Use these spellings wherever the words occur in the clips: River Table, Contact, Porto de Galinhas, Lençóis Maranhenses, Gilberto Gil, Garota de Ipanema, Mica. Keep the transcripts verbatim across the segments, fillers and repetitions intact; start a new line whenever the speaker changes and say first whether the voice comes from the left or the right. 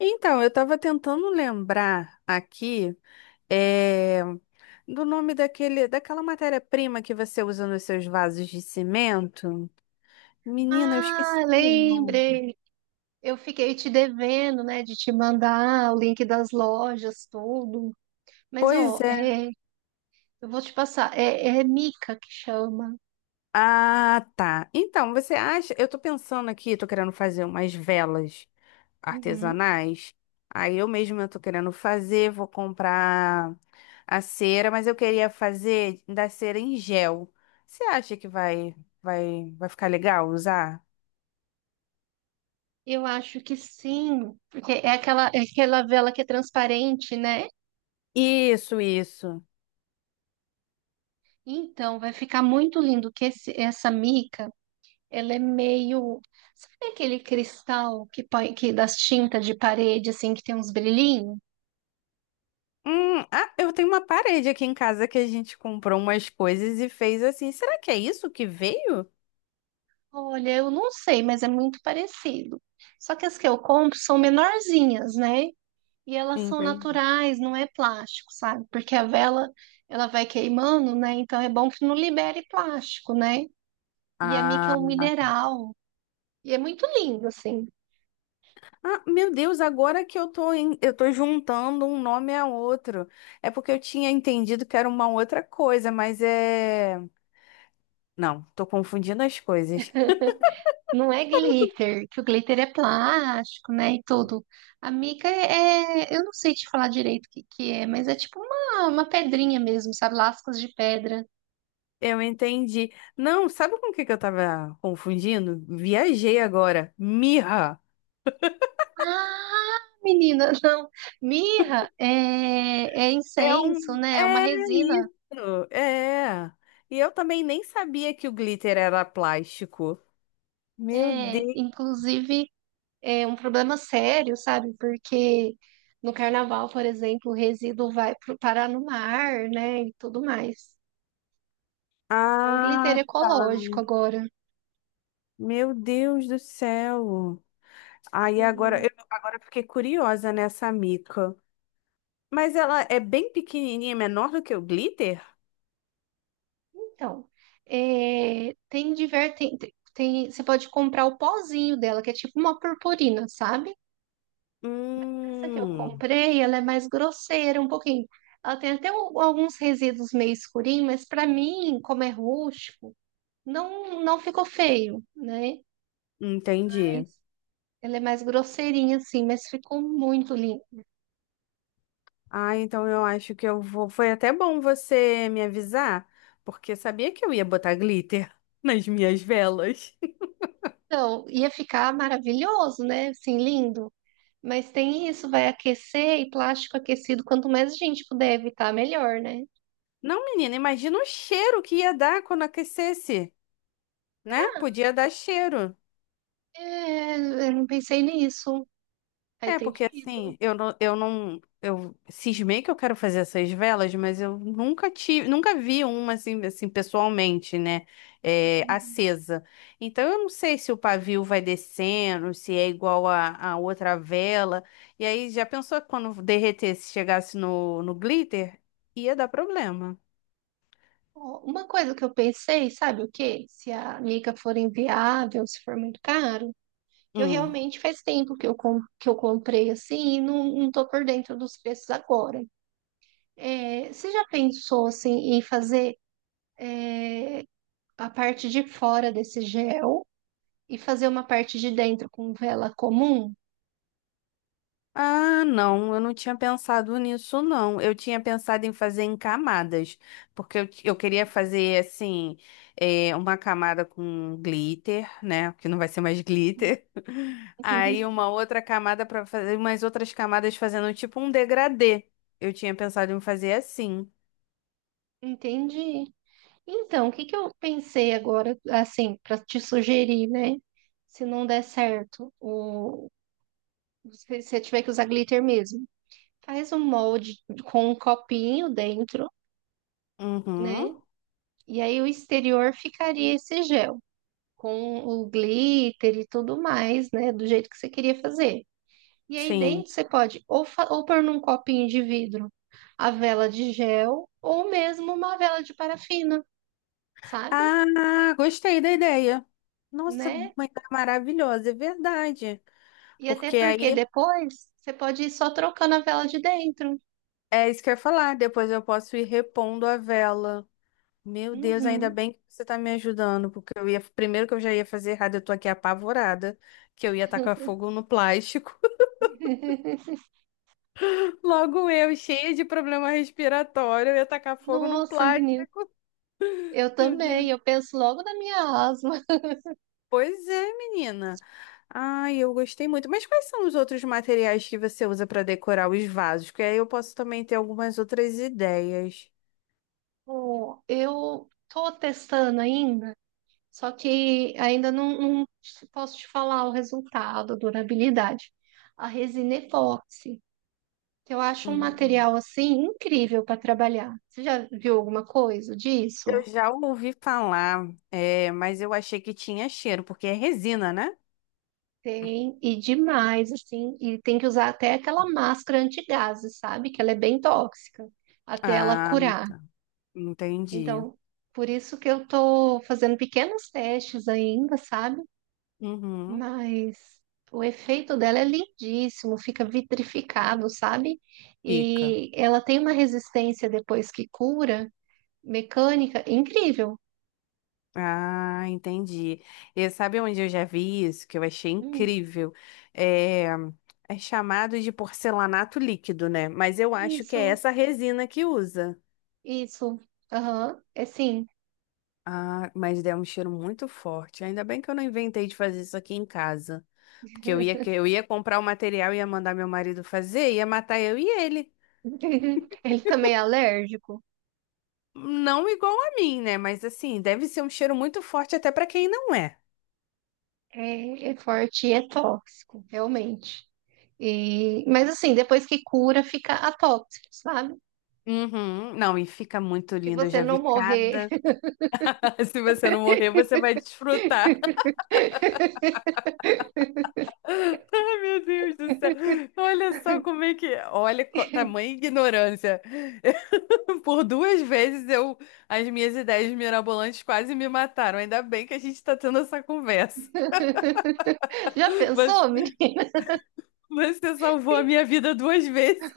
left: Então, eu estava tentando lembrar aqui eh, do nome daquele, daquela matéria-prima que você usa nos seus vasos de cimento. Menina, eu esqueci
right: Ah,
left: o nome.
right: lembrei. Eu fiquei te devendo, né, de te mandar o link das lojas, tudo. Mas,
left: Pois
right: ó,
left: é.
right: é, eu vou te passar. É, é Mica que chama.
left: Ah, tá. Então, você acha? Eu tô pensando aqui, tô querendo fazer umas velas
right: Uhum.
left: artesanais. Aí eu mesma tô querendo fazer, vou comprar a cera, mas eu queria fazer da cera em gel. Você acha que vai, vai, vai ficar legal usar?
right: Eu acho que sim, porque é aquela, é aquela vela que é transparente, né?
left: Isso, isso.
right: Então, vai ficar muito lindo que esse- essa Mica, ela é meio... Sabe aquele cristal que põe, que das tintas de parede, assim, que tem uns brilhinhos?
left: Hum, ah, eu tenho uma parede aqui em casa que a gente comprou umas coisas e fez assim. Será que é isso que veio?
right: Olha, eu não sei, mas é muito parecido. Só que as que eu compro são menorzinhas, né? E elas são
left: Entendi.
right: naturais, não é plástico, sabe? Porque a vela, ela vai queimando, né? Então é bom que não libere plástico, né? E a mica é
left: Ah,
right: um
left: tá.
right: mineral. E é muito lindo, assim.
left: Ah, meu Deus, agora que eu tô, em- eu tô juntando um nome a outro. É porque eu tinha entendido que era uma outra coisa, mas é. Não, tô confundindo as coisas.
right: Não é glitter, que o glitter é plástico, né? E tudo. A mica é, é, eu não sei te falar direito o que que é, mas é tipo uma, uma pedrinha mesmo, sabe? Lascas de pedra.
left: Eu entendi. Não, sabe com o que que eu tava confundindo? Viajei agora. Mirra.
right: Ah, menina, não. Mirra é, é
left: É
right: incenso,
left: um.
right: né? É uma
left: É
right: resina.
left: isso. É. E eu também nem sabia que o glitter era plástico. Meu
right: É,
left: Deus.
right: inclusive, é um problema sério, sabe? Porque no carnaval, por exemplo, o resíduo vai pro, parar no mar, né? E tudo mais. É um glitter
left: Ah,
right: ecológico agora.
left: meu Deus do céu. Aí agora
right: Sim.
left: eu agora eu fiquei curiosa nessa mica. Mas ela é bem pequenininha, menor do que o glitter?
right: Então, é, tem, diver, tem, tem, tem- você pode comprar o pozinho dela, que é tipo uma purpurina, sabe? Essa que eu
left: Hum,
right: comprei, ela é mais grosseira um pouquinho. Ela tem até um- alguns resíduos meio escurinhos, mas para mim, como é rústico, não, não ficou feio, né? Mas
left: entendi.
right: ela é mais grosseirinha assim, mas ficou muito lindo.
left: Ah, então eu acho que eu vou. Foi até bom você me avisar, porque sabia que eu ia botar glitter nas minhas velas.
right: Então, ia ficar maravilhoso, né? Assim, lindo. Mas tem isso, vai aquecer e plástico aquecido, quanto mais a gente puder evitar, melhor, né?
left: Não, menina, imagina o cheiro que ia dar quando aquecesse, né? Podia dar cheiro.
right: É, eu não pensei nisso. Faz
left: É, porque
right: sentido.
left: assim, eu não, eu não, eu cismei que eu quero fazer essas velas, mas eu nunca tive, nunca vi uma assim, assim pessoalmente, né? É,
right: Uhum.
left: acesa. Então eu não sei se o pavio vai descendo, se é igual a, a outra vela. E aí já pensou que quando derretesse, chegasse no, no glitter, ia dar problema.
right: Uma coisa que eu pensei, sabe o quê? Se a Mica for inviável, se for muito caro, que eu
left: Hum.
right: realmente faz tempo que eu, com- que eu comprei assim e não, não tô por dentro dos preços agora. É, você já pensou assim em fazer a parte de fora desse gel e fazer uma parte de dentro com vela comum?
left: Ah, não, eu não tinha pensado nisso, não. Eu tinha pensado em fazer em camadas, porque eu, eu queria fazer, assim, eh, uma camada com glitter, né? Que não vai ser mais glitter. Aí uma outra camada para fazer, umas outras camadas fazendo tipo um degradê. Eu tinha pensado em fazer assim.
right: Entendi. Então, o que que eu pensei agora, assim, para te sugerir, né? Se não der certo, o... se você tiver que usar glitter mesmo. Faz um molde com um copinho dentro, né?
left: Uhum,
right: E aí o exterior ficaria esse gel, com o glitter e tudo mais, né? Do jeito que você queria fazer. E aí
left: sim.
right: dentro você pode ou, fa- ou pôr num copinho de vidro a vela de gel, ou mesmo uma vela de parafina, sabe?
left: Ah, gostei da ideia. Nossa,
right: Né?
left: uma ideia maravilhosa, é verdade.
right: E até
left: Porque
right: porque
left: aí
right: depois você pode ir só trocando a vela de dentro.
left: é isso que eu ia falar. Depois eu posso ir repondo a vela. Meu Deus, ainda
right: Uhum.
left: bem que você tá me ajudando, porque eu ia, primeiro que eu já ia fazer errado, eu tô aqui apavorada, que eu ia tacar fogo no plástico. Logo eu, cheia de problema respiratório, eu ia tacar fogo no
right: Nossa, menino.
left: plástico.
right: Eu
left: Meu
right: também, eu
left: Deus.
right: penso logo na minha asa.
left: Pois é, menina. Ai, eu gostei muito. Mas quais são os outros materiais que você usa para decorar os vasos? Que aí eu posso também ter algumas outras ideias.
right: Bom, eu estou testando ainda, só que ainda não, não te- posso te falar o resultado, a durabilidade. A resina epóxi, que eu acho um
left: Hum.
right: material assim incrível para trabalhar. Você já viu alguma coisa
left: Eu
right: disso?
left: já ouvi falar, é, mas eu achei que tinha cheiro, porque é resina, né?
right: Tem, e demais, assim, e tem que usar até aquela máscara antigases, sabe? Que ela é bem tóxica, até ela
left: Ah,
right: curar.
left: entendi.
right: Então, por isso que eu tô fazendo pequenos testes ainda, sabe?
left: Uhum,
right: Mas o efeito dela é lindíssimo, fica vitrificado, sabe?
left: fica.
right: E ela tem uma resistência depois que cura, mecânica, incrível.
left: Ah, entendi. E sabe onde eu já vi isso, que eu achei
right: Hum,
left: incrível? É, é chamado de porcelanato líquido, né? Mas eu acho que é
right: isso,
left: essa resina que usa.
right: isso. Aham, é sim.
left: Ah, mas deu um cheiro muito forte. Ainda bem que eu não inventei de fazer isso aqui em casa. Porque eu ia, que- eu ia comprar o material, ia mandar meu marido fazer, ia matar eu e ele.
right: Ele também é alérgico.
left: Não igual a mim, né? Mas assim, deve ser um cheiro muito forte até pra quem não é.
right: É, é forte e é tóxico, realmente. E, mas assim, depois que cura, fica atóxico, sabe?
left: Uhum. Não, e fica muito
right: Se
left: lindo. Eu
right: você
left: já
right: não
left: vi
right: morrer.
left: cada. Se você não morrer, você vai desfrutar. Ai, meu Deus do céu. Olha só como é que. Olha, co- tamanha ignorância. Por duas vezes eu... as minhas ideias mirabolantes quase me mataram. Ainda bem que a gente está tendo essa conversa.
right: Já pensou,
left: Você,
right: menina?
left: você salvou a minha vida duas vezes.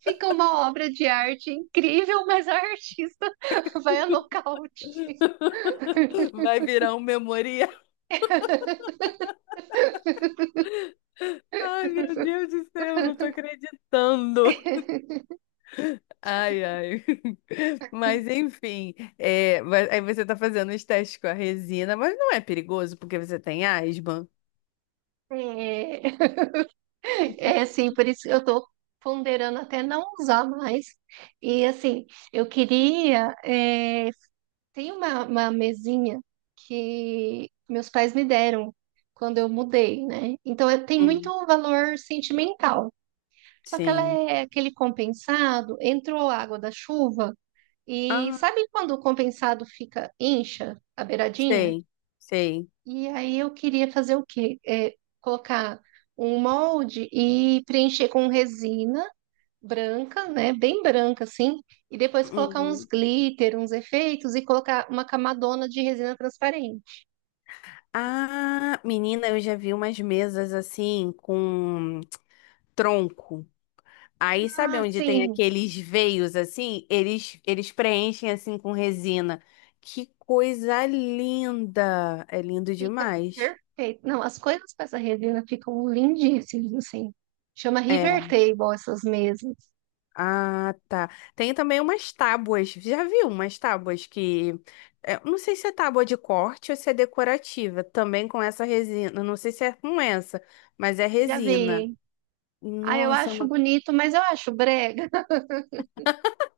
right: Fica uma obra de arte incrível, mas a artista vai a nocaute.
left: Vai virar um memorial. Ai, meu Deus do céu, não tô acreditando. Ai, ai. Mas enfim, é, mas aí você tá fazendo os testes com a resina, mas não é perigoso porque você tem asma?
right: É, é assim, por isso que eu tô ponderando até não usar mais. E assim, eu queria. é, tem uma, uma mesinha que meus pais me deram quando eu mudei, né? Então eu- tem muito
left: Hum,
right: valor sentimental. Só que ela
left: sim.
right: é aquele compensado, entrou água da chuva. E
left: Ah,
right: sabe quando o compensado fica incha a beiradinha?
left: sei, sei.
right: E aí eu queria fazer o quê? É, colocar um molde e preencher com resina branca, né? Bem branca assim, e depois colocar uns
left: Uhum.
right: glitter, uns efeitos e colocar uma camadona de resina transparente.
left: Ah, menina, eu já vi umas mesas assim com tronco. Aí sabe
right: Ah,
left: onde tem
right: sim,
left: aqueles veios assim? Eles eles preenchem assim com resina. Que coisa linda! É lindo
right: fica
left: demais.
right: perfeito. Não, as coisas com essa resina ficam lindíssimas assim. Chama
left: É.
right: River Table essas mesas.
left: Ah, tá. Tem também umas tábuas. Já viu umas tábuas que é, não sei se é tábua de corte ou se é decorativa, também com essa resina. Não sei se é com essa, mas é
right: Já
left: resina.
right: vi. Ah, eu
left: Nossa, é
right: acho
left: uma.
right: bonito, mas eu acho brega.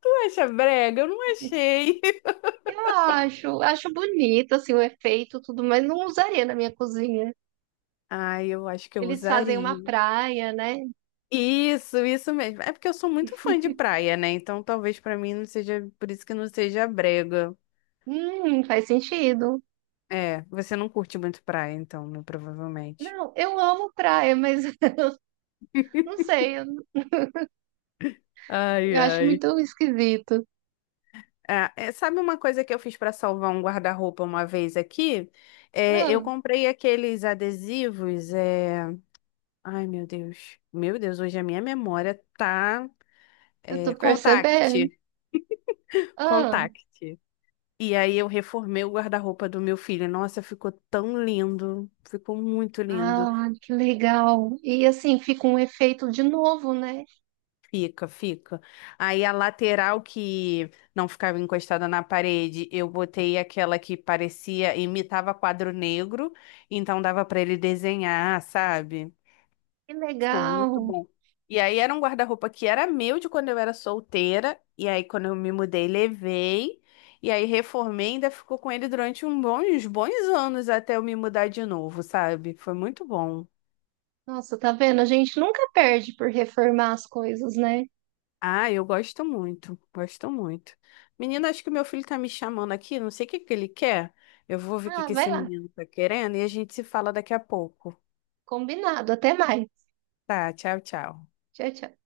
left: Tu acha brega? Eu não achei.
right: Eu acho, acho bonito assim o efeito, tudo, mas não usaria na minha cozinha.
left: Ai, eu acho que eu
right: Eles fazem uma
left: usaria.
right: praia, né?
left: Isso, isso mesmo. É porque eu sou muito fã de praia, né? Então talvez pra mim não seja, por isso que não seja brega.
right: Hum, faz sentido.
left: É, você não curte muito praia, então, né? Provavelmente.
right: Não, eu amo praia, mas não sei, eu,
left: Ai,
right: eu acho
left: ai.
right: muito esquisito.
left: Ah, é, sabe uma coisa que eu fiz para salvar um guarda-roupa uma vez aqui? É, eu
right: Ah,
left: comprei aqueles adesivos. É... Ai, meu Deus. Meu Deus, hoje a minha memória tá.
right: eu
left: É...
right: tô percebendo.
left: Contact.
right: Ah,
left: Contact. E aí eu reformei o guarda-roupa do meu filho. Nossa, ficou tão lindo. Ficou muito lindo.
right: ah, que legal. E assim fica um efeito de novo, né?
left: Fica, fica. Aí a lateral que não ficava encostada na parede, eu botei aquela que parecia, imitava quadro negro, então dava pra ele desenhar, sabe?
right: Que
left: Ficou muito
right: legal.
left: bom. E aí era um guarda-roupa que era meu de quando eu era solteira. E aí quando eu me mudei, levei. E aí reformei, ainda ficou com ele durante um bom- uns bons anos até eu me mudar de novo, sabe? Foi muito bom.
right: Nossa, tá vendo? A gente nunca perde por reformar as coisas, né?
left: Ah, eu gosto muito, gosto muito. Menina, acho que o meu filho tá me chamando aqui, não sei o que que ele quer. Eu vou ver o que
right: Ah,
left: que
right: vai
left: esse
right: lá.
left: menino tá querendo e a gente se fala daqui a pouco.
right: Combinado. Até mais.
left: Tá, tchau, tchau.
right: Tchau, tchau.